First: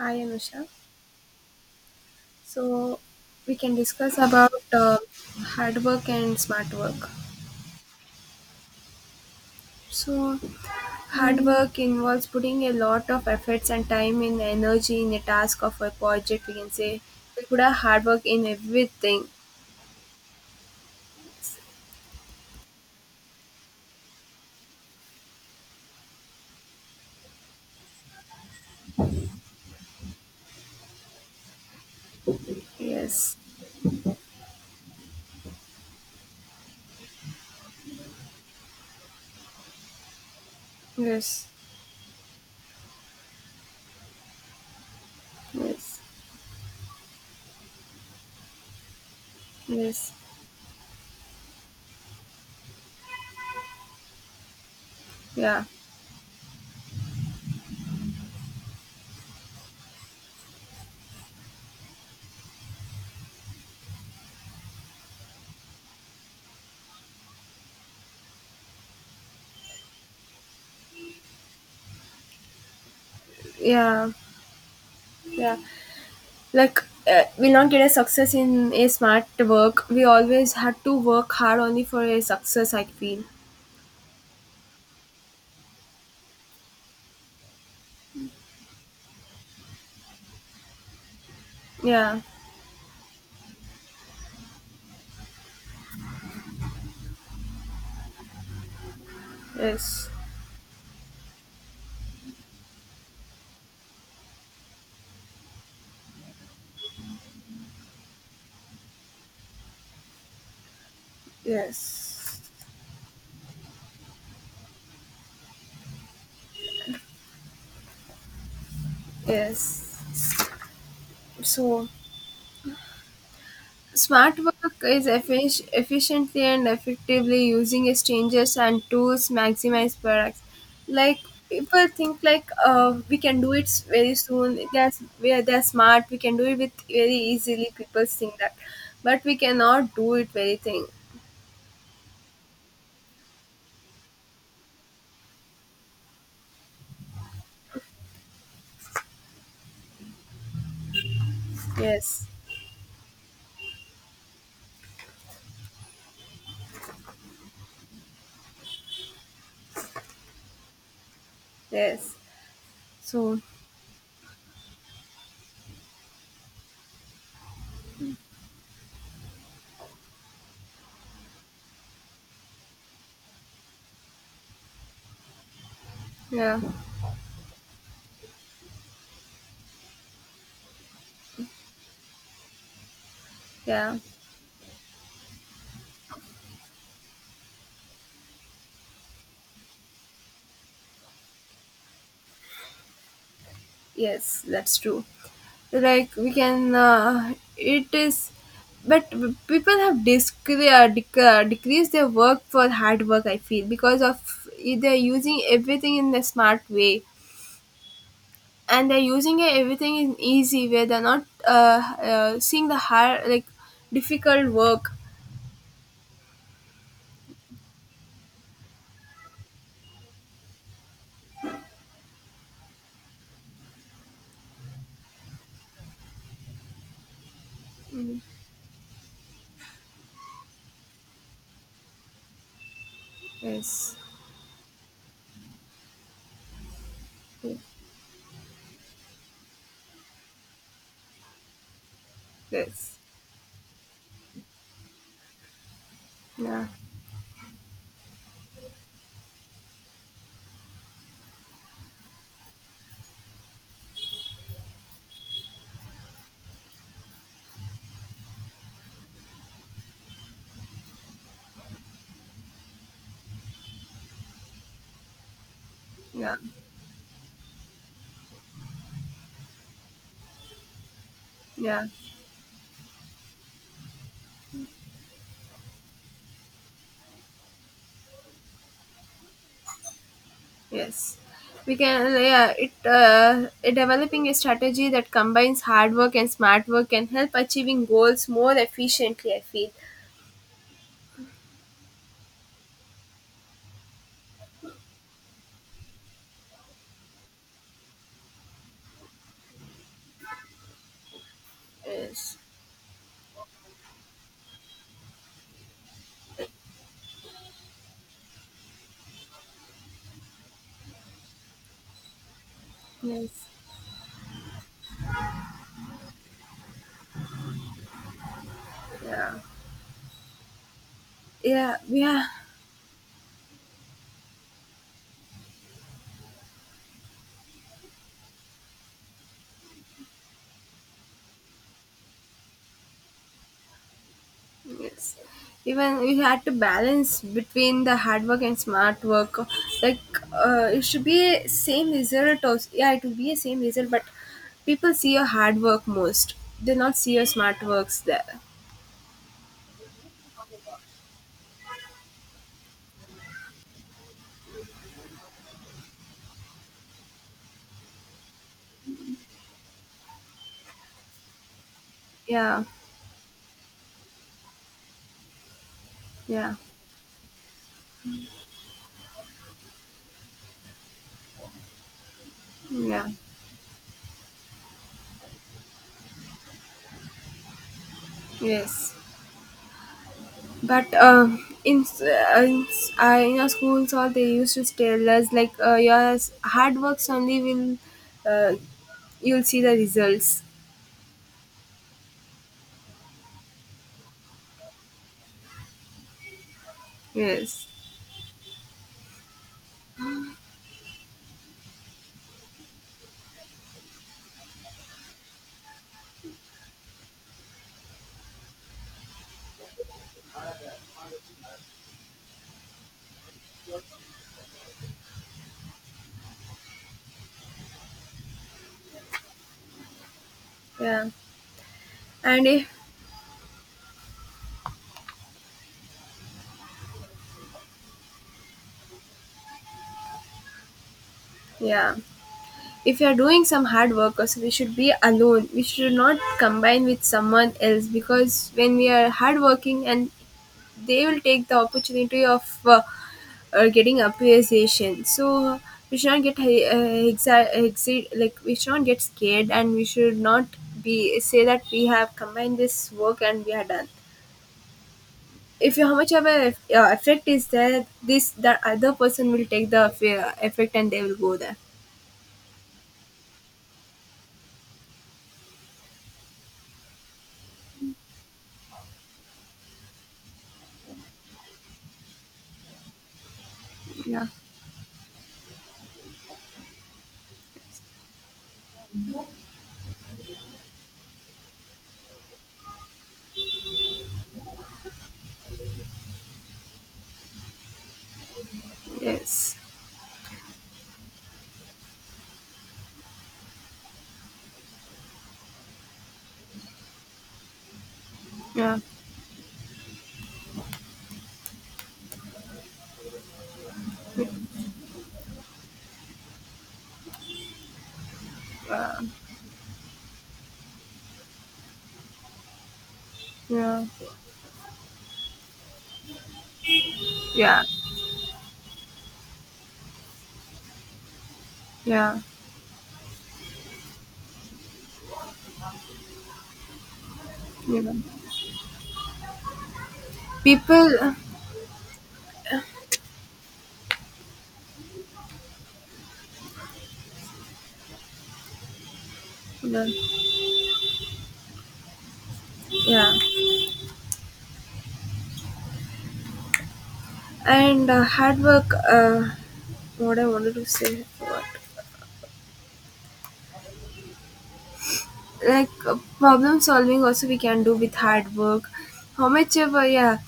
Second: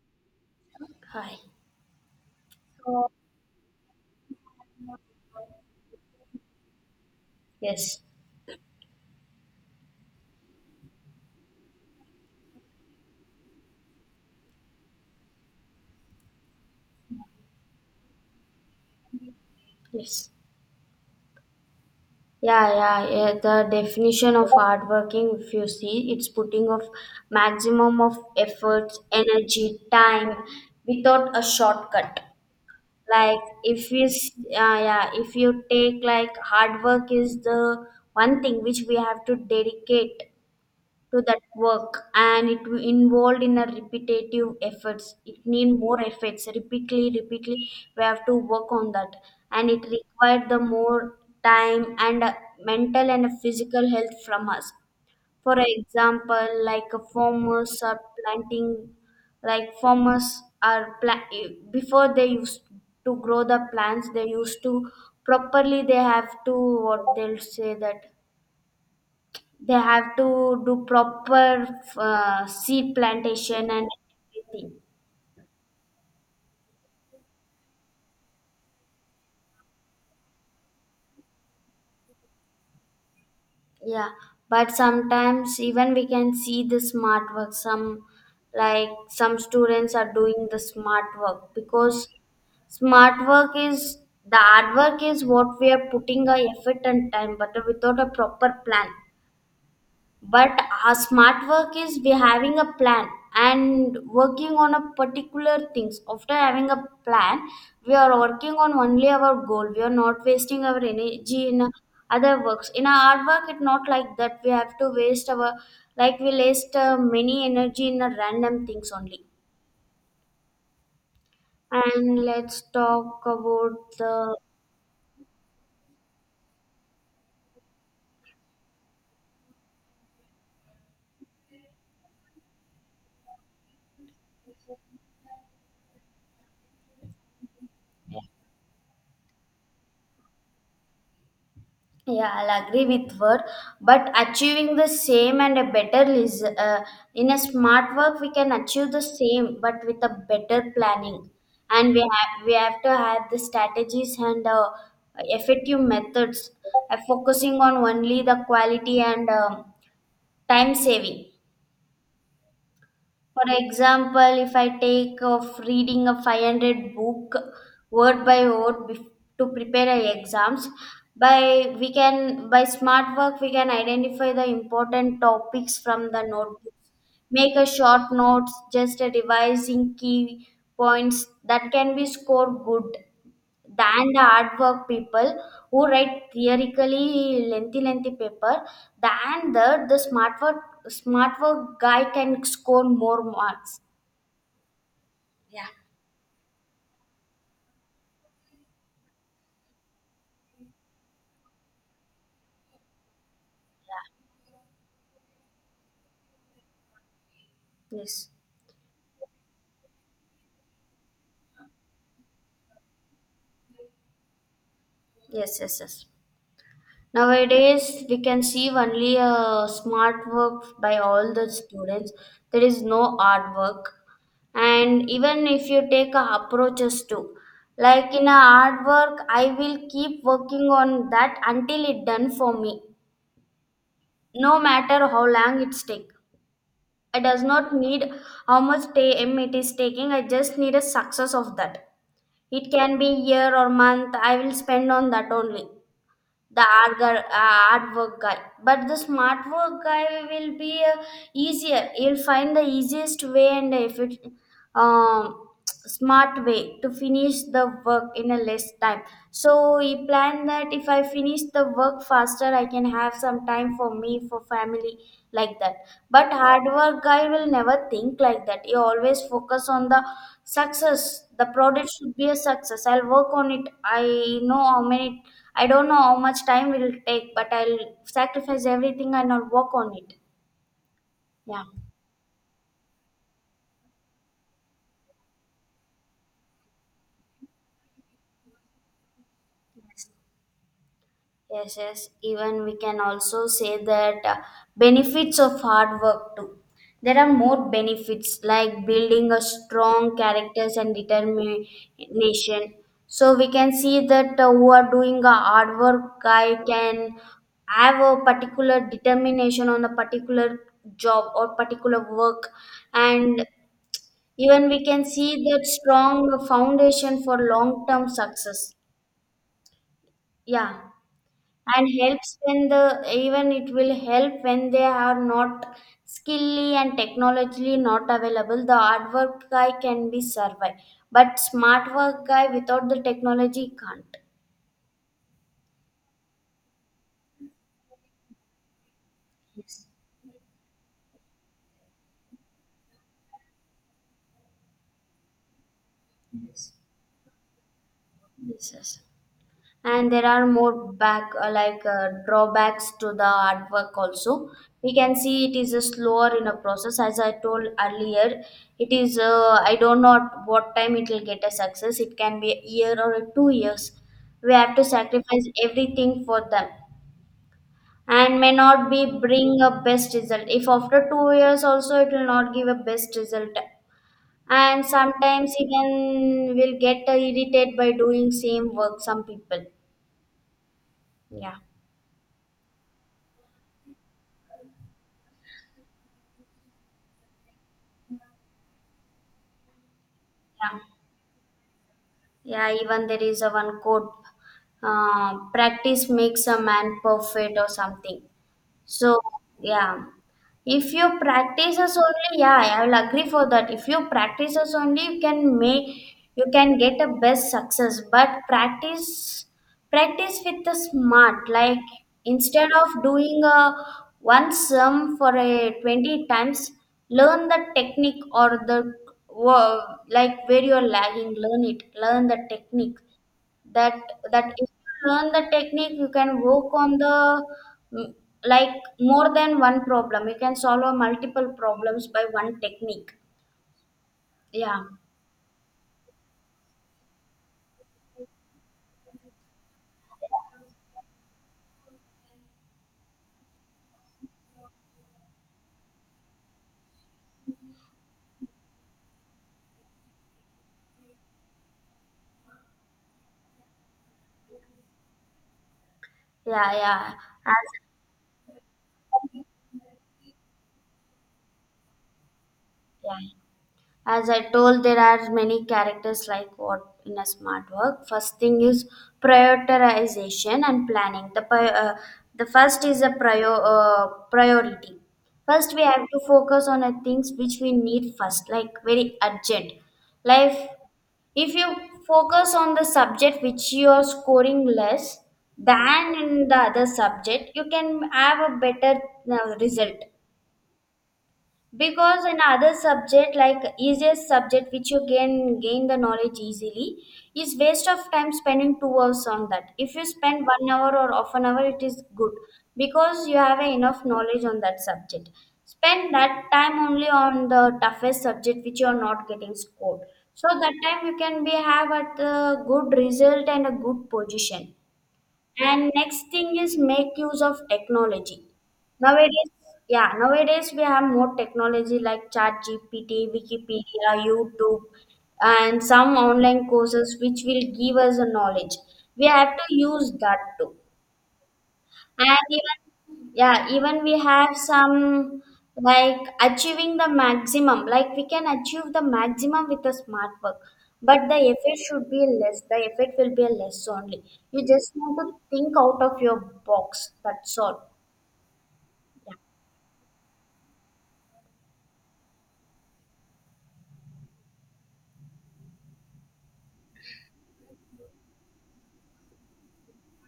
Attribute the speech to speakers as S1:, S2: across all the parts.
S1: Hi, Anusha.
S2: Hi.
S1: So
S2: So,
S1: we can discuss about hard work and smart work.
S2: yes.
S1: So hard work involves putting a lot of efforts and time and energy in a task of a project. We can say we put a hard work in everything.
S2: Yes. Yeah, yeah, yeah. The definition of hardworking, if you see, it's putting of maximum of efforts, energy, time without a shortcut.
S1: Yes,
S2: Like if you, yeah, yeah, if you take like hard work is the one thing which we have to dedicate to that
S1: yes,
S2: work, and it involved in a repetitive efforts, it need more
S1: yes,
S2: efforts repeatedly repeatedly we have to work on that. And it
S1: yes.
S2: required the more time and mental and physical health from us. For
S1: Yeah,
S2: example, like farmers are planting, like farmers are pla- before they used to grow the plants they used to properly, they have to what they'll say, that they have to do proper seed plantation and
S1: yeah,
S2: everything.
S1: yeah. Like we'll not get a success in a smart work. We always had to work hard only for a success. I feel.
S2: Yeah, but sometimes even we can see the smart work. Some Like some students are doing the smart work, because
S1: Yeah.
S2: smart work is the hard work is what we are putting our effort and time, but without a proper plan.
S1: Yes.
S2: But our smart work is, we having a plan and working on a particular things after having a plan, we are working on only our goal, we are not wasting our energy in other
S1: Yes.
S2: works. In our hard work, it's not like that, we have to waste our, like we waste many energy in a random things only.
S1: Yes. So,
S2: And let's talk about the—
S1: smart work is efficiently and effectively using exchanges and tools maximize products. Like people think like we can do it very soon. That's where they're smart. We can do it with very easily. People think that, but we cannot do it very thing.
S2: Yeah, I'll agree with her. But achieving the same and a better is, in a smart work, we can achieve the same, but with a better planning. And
S1: Yes.
S2: we have to have the strategies and effective methods, focusing on only the quality and time saving.
S1: Yes. So
S2: For example, if I take of reading a 500 book word by word, to prepare our exams, by we can by smart work we can identify the important topics from the
S1: yeah.
S2: notebooks, make a short notes, just a revising key points that can be scored good
S1: Yeah.
S2: than the hard work people who write theoretically lengthy lengthy paper, than the smart work guy can score more marks.
S1: Yes, that's true.
S2: Yeah.
S1: Like we can, it is, but people have decreased their work for hard work. I feel because of e, they're using everything in a smart way,
S2: Yes,
S1: and they're using everything in easy way. They're not seeing the hard like difficult work.
S2: yes, yes, yes. Nowadays we can see only smart work by all the students, there is no hard work. And even if you take approaches too, like in a hard work I will keep working on that until it done for me,
S1: Yes,
S2: no matter how long it's take. I does not need how much time it is taking, I just need a success of that, it can
S1: yes,
S2: be year or month I will spend on that only,
S1: yeah,
S2: the hard work guy. But the smart work guy will be easier, he'll find the easiest way and efficient, um, smart way to finish the work in a less time. So he planned that if I finish the work faster I can have some time for me, for family, like that. But
S1: yeah,
S2: hard work guy will never think like that, he always focus on the success, the
S1: yeah.
S2: product should be a success, I'll work on it, I know how many. I don't know how much time will take, but I'll sacrifice everything and I'll work on it.
S1: Yes,
S2: Yeah.
S1: we can. Yeah, it developing a strategy that combines hard work and smart work can help achieving goals more efficiently. I feel.
S2: Yes, yes. Even we can also say that, benefits of hard work too. There are more benefits like building a strong characters and
S1: Yes.
S2: determination. So we can see that, who are doing a hard work guy can have a particular determination on a particular job or particular work,
S1: Yes.
S2: and even we can see that strong foundation for long term success.
S1: Yeah.
S2: Yeah.
S1: Yeah.
S2: And
S1: Yeah.
S2: helps when the even it will help when they are not skilly and technologically not available. The hard work guy can be survive, but smart work guy without the technology can't.
S1: Yes. Even we had to balance between the hard work and smart work. Like it should be same result. Also. Yeah, it will be a same result, but people see your hard work most. They not see your smart works there.
S2: And there are more back like drawbacks to the artwork also, we can see it is a slower in a process, as I told earlier. It is, I don't know at what time it will get a success, it can be a
S1: Yeah.
S2: year or a 2 years. We have to sacrifice everything for
S1: Yeah.
S2: them, and may not be bring a best result. If after 2 years also it will not give a
S1: Yeah.
S2: best result, and sometimes even will get irritated by doing same
S1: Yes.
S2: work, some people.
S1: But
S2: Yeah,
S1: in our schools, all they used to tell us like your hard work only will uh, you'll see the results.
S2: yeah. Yeah, even there is a one quote, practice makes a man perfect
S1: Yes.
S2: or something. So, yeah, if you practices only, yeah, I will agree for that. If you practices only, you can make, you can get a best success. But practice, practice with the smart. Like instead of doing a one sum for a 20 times, learn the technique or the, wo- like where you are
S1: Yeah.
S2: lagging. Learn it. Learn the
S1: And if
S2: technique, that that if you learn the technique you can work on the, mm, like more than one problem, you can solve a multiple
S1: yeah.
S2: problems by one
S1: If you
S2: technique.
S1: are doing some hard work also, we should
S2: Yeah,
S1: be alone. We should not combine with someone else because when we are hard working, and they will take the opportunity of getting appreciation. So we should not get like we should not get scared, and we should not be say that we have combined this work and we are done. If you how much of a
S2: yeah, yeah.
S1: effect is
S2: As,
S1: there, this that other person will take the effect and they will go there.
S2: yeah, as I told, there are many characters like, what in a smart work first thing is prioritization and planning. The the first is a
S1: Yeah,
S2: priority. First we have to focus on the things which we need first, like very urgent life. If you focus on the subject which you are scoring less than in the other subject, you can have a better,
S1: yes,
S2: result. Because in other subject, like easiest subject which you can gain the knowledge easily, is waste of time spending
S1: yeah.
S2: 2 hours on that. If you spend 1 hour or half an hour it is good, because you have enough knowledge on that subject. Spend that time only on the toughest subject which you are
S1: Uh,
S2: not getting scored, so that time you can be have at a good result and a
S1: yeah,
S2: good position. And next thing is make use of
S1: yeah,
S2: technology. Nowadays, yeah, nowadays we have more technology
S1: yeah.
S2: like ChatGPT, Wikipedia, YouTube, and some online courses which will give
S1: Even
S2: us a knowledge. We have to use that too.
S1: people,
S2: And even, yeah, even we have some, like achieving the maximum, like we can achieve the maximum with
S1: well,
S2: the smart work, but the effort should be less. The
S1: yeah,
S2: effort will be less only. You just need to think out of your box. That's
S1: and
S2: all.
S1: hard work.
S2: Yeah.
S1: What I wanted to say, what like problem solving also we can do with hard work. How much ever, yeah,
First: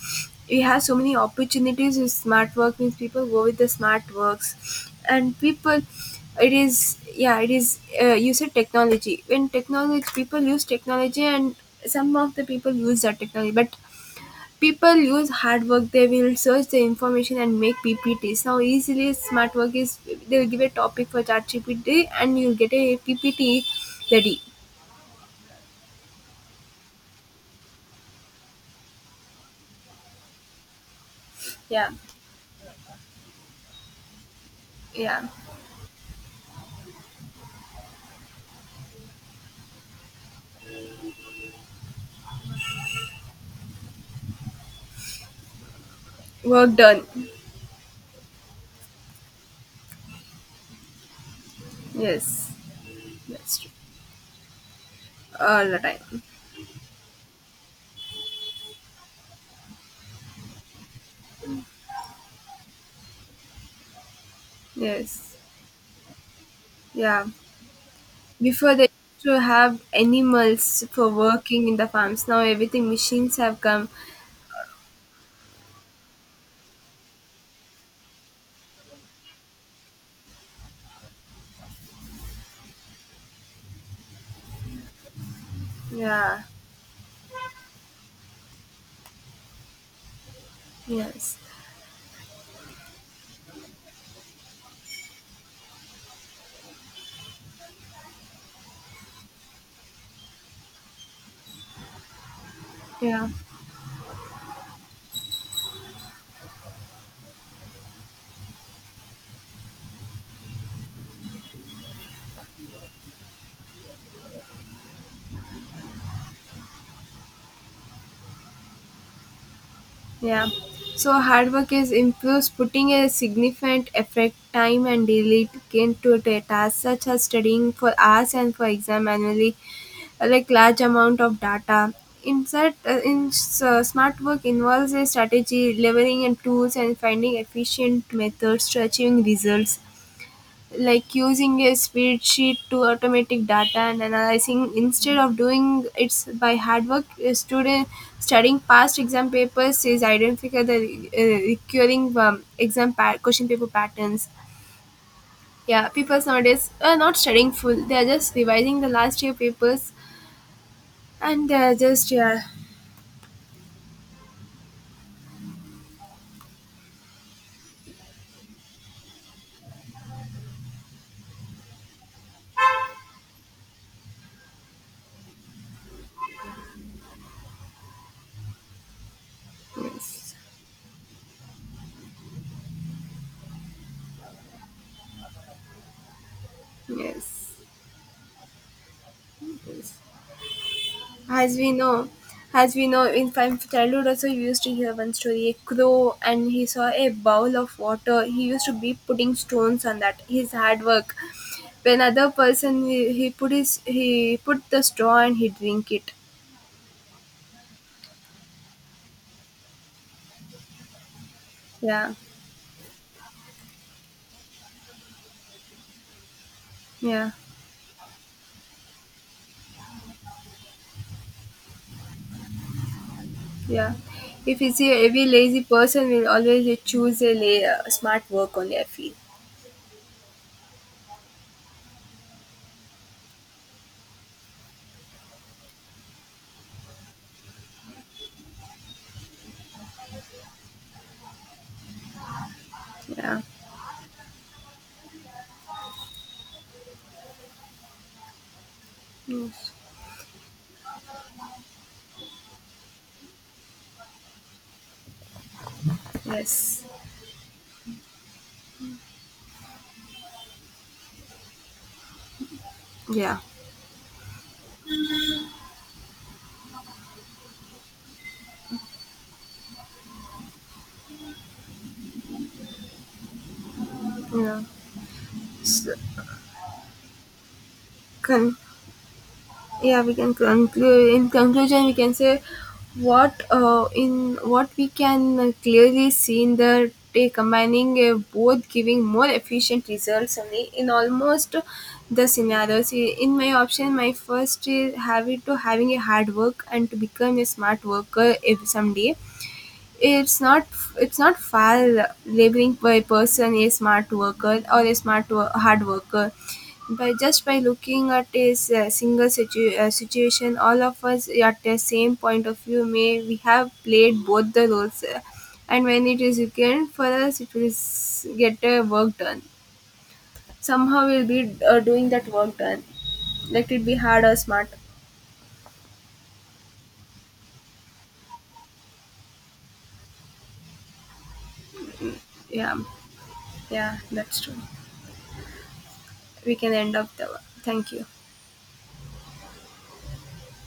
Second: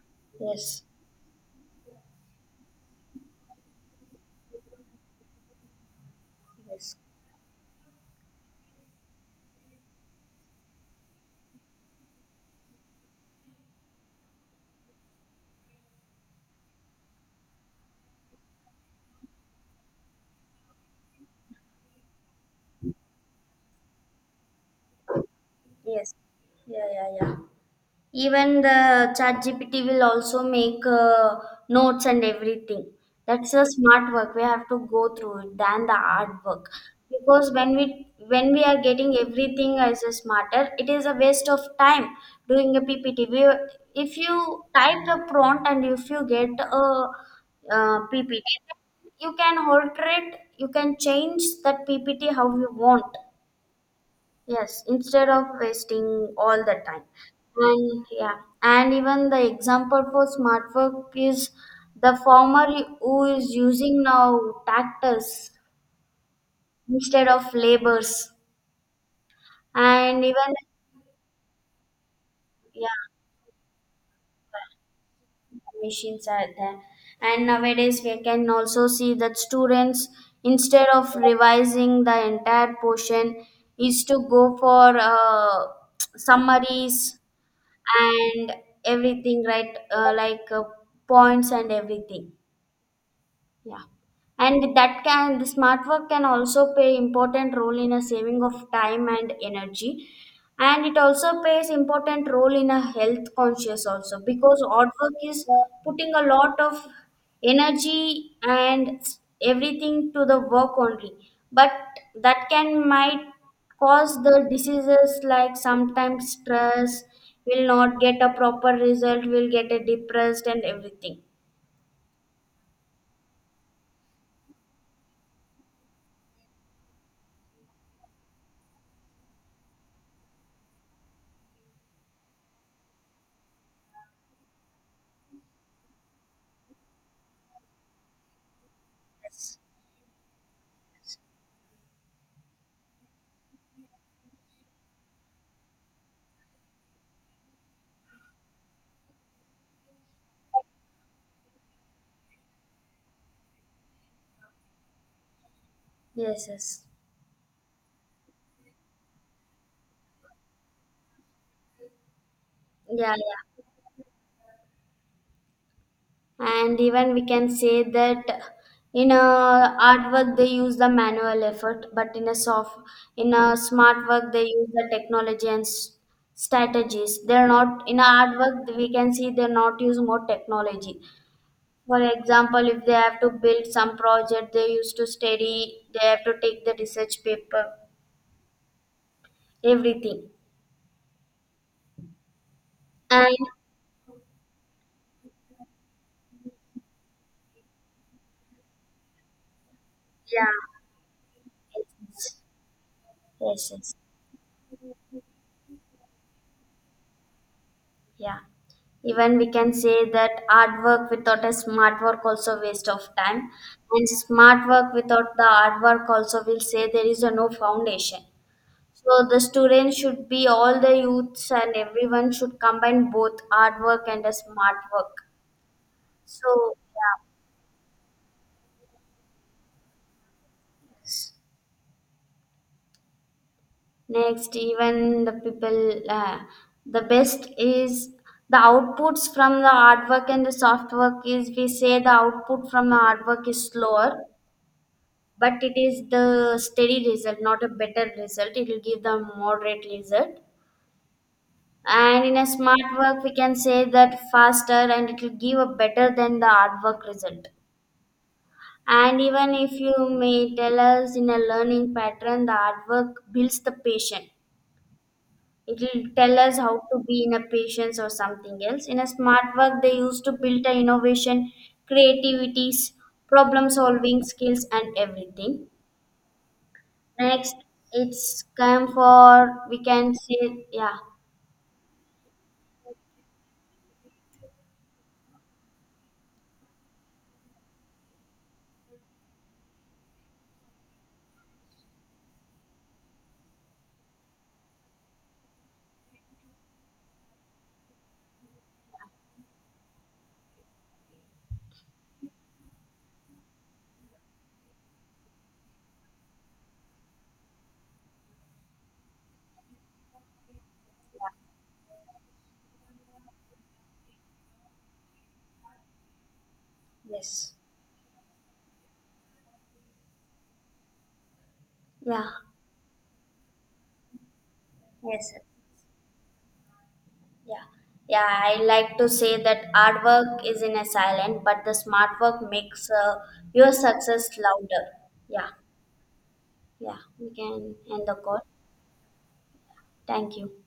S1: we have
S2: Yes.
S1: so many opportunities with smart work means people go with the smart works, and people, it is
S2: Yes.
S1: yeah, it is. You said technology when technology people use technology, and some of the people use that technology, but people use hard work, they will search the information and make PPTs. Now, easily smart work is they'll give a topic for ChatGPT and you'll get a PPT ready.
S2: Yes. Yeah, yeah, yeah. Even the Chat GPT will also make,
S1: Yeah,
S2: notes and everything. That's a smart work. We have to go
S1: yeah,
S2: through it than the hard work. Because when we are getting everything as a smarter, it is a waste of time doing a PPT. We, if you type the prompt and if you get
S1: work
S2: a,
S1: done.
S2: PPT, you can alter it. You can change that PPT how
S1: Yes,
S2: you want.
S1: that's true.
S2: Yes, instead of
S1: All the time.
S2: wasting all the time. And yeah, and even the example for smart work is the farmer who is using now
S1: Yes,
S2: tractors
S1: yeah.
S2: instead of labors.
S1: Before they used to have
S2: And even,
S1: animals for working in the farms, now everything
S2: yeah,
S1: machines have come.
S2: machines are there. And nowadays we can also see that students, instead of revising the entire portion, is to go for
S1: Yeah,
S2: summaries and everything, right,
S1: yes,
S2: points and everything, yeah. And that can the smart work can also play important role in a saving of time and energy. And it also plays important role in a
S1: yeah.
S2: health conscious also, because odd work is putting a lot of energy and everything to the work only. But that can might cause the diseases, like sometimes stress will not get a proper result, will get a depressed
S1: Yeah.
S2: and
S1: So
S2: everything.
S1: hard work is improves putting a significant effort, time and dedication to a task such as studying for hours and for exam annually, like large amount of data. In such, smart work involves a strategy, leveraging and tools and finding efficient methods to achieving results, like using a spreadsheet to automatic data and analyzing instead of doing it by hard work. A student studying past exam papers is identify the recurring question paper patterns. Yeah, people
S2: Yes,
S1: nowadays
S2: yes.
S1: are not studying full, they are just revising the last year papers, and they are just yeah,
S2: Yeah, yeah. And even we can say that in a hard work they use the manual effort, but in a smart work they use the technology and strategies. They're not in a hard work, we can see they not use more
S1: yes,
S2: technology. For example, if they have to build some project they used to study, they have to take the research
S1: yes,
S2: paper,
S1: yes.
S2: everything.
S1: As we know, as we know, in
S2: And
S1: from childhood also you used to hear one story, a crow and he saw a bowl of water. He used to be putting stones on that.
S2: yeah,
S1: His hard work.
S2: yes,
S1: When other
S2: yes,
S1: person he put
S2: yes,
S1: his
S2: yes.
S1: he put the straw and he drink it.
S2: Yeah. Even we can say that hard work without a smart
S1: Yeah,
S2: work also waste of time. And smart work without the hard work also will say there is a
S1: yeah,
S2: no foundation. So the students should be, all the youths and everyone should combine both hard
S1: yeah.
S2: work and a
S1: If you
S2: smart
S1: see
S2: work.
S1: every lazy person will
S2: So
S1: always choose
S2: yeah.
S1: smart work only. I feel.
S2: Next, even the people, the best is, the outputs from the hard work and the soft work, is we say the output from the hard
S1: Yeah.
S2: work is slower, but it is the steady result, not a better result. It will give the
S1: Yes.
S2: moderate result. And in a smart work, we can say that faster, and it will give a better than the hard
S1: Yes.
S2: work result. And even if you may tell us in a learning pattern, the hard work
S1: Yeah.
S2: builds the patient. It will tell us how to be in a patience or something else. In a smart work, they used to build the innovation, creativities, problem solving
S1: Yeah.
S2: skills, and everything.
S1: So,
S2: Next, it's
S1: con-
S2: come for we
S1: yeah,
S2: can
S1: we can
S2: say, yeah.
S1: conclude. In conclusion, we can say what in what we can clearly see in the day, combining both giving more efficient results only in almost the scenarios. In my option, my first is habit to having a hard work and to become a smart worker. If someday it's not, it's not foul labeling by a person, a smart worker or a hard worker, by just by looking at a a single situation, all of us at the same point of view, may we have played both the roles and when it is weekend for us, it
S2: Yes,
S1: will get a work done. Somehow we'll be doing that
S2: yeah,
S1: work done. Let it be hard or smart.
S2: yes, sir. Yeah, yeah. I like to say that hard work is in a silent, but the smart work
S1: Yeah,
S2: makes your
S1: yeah,
S2: success
S1: that's true.
S2: louder. Yeah,
S1: We can end
S2: yeah.
S1: up the
S2: We can
S1: thank you.
S2: end the call. Thank you.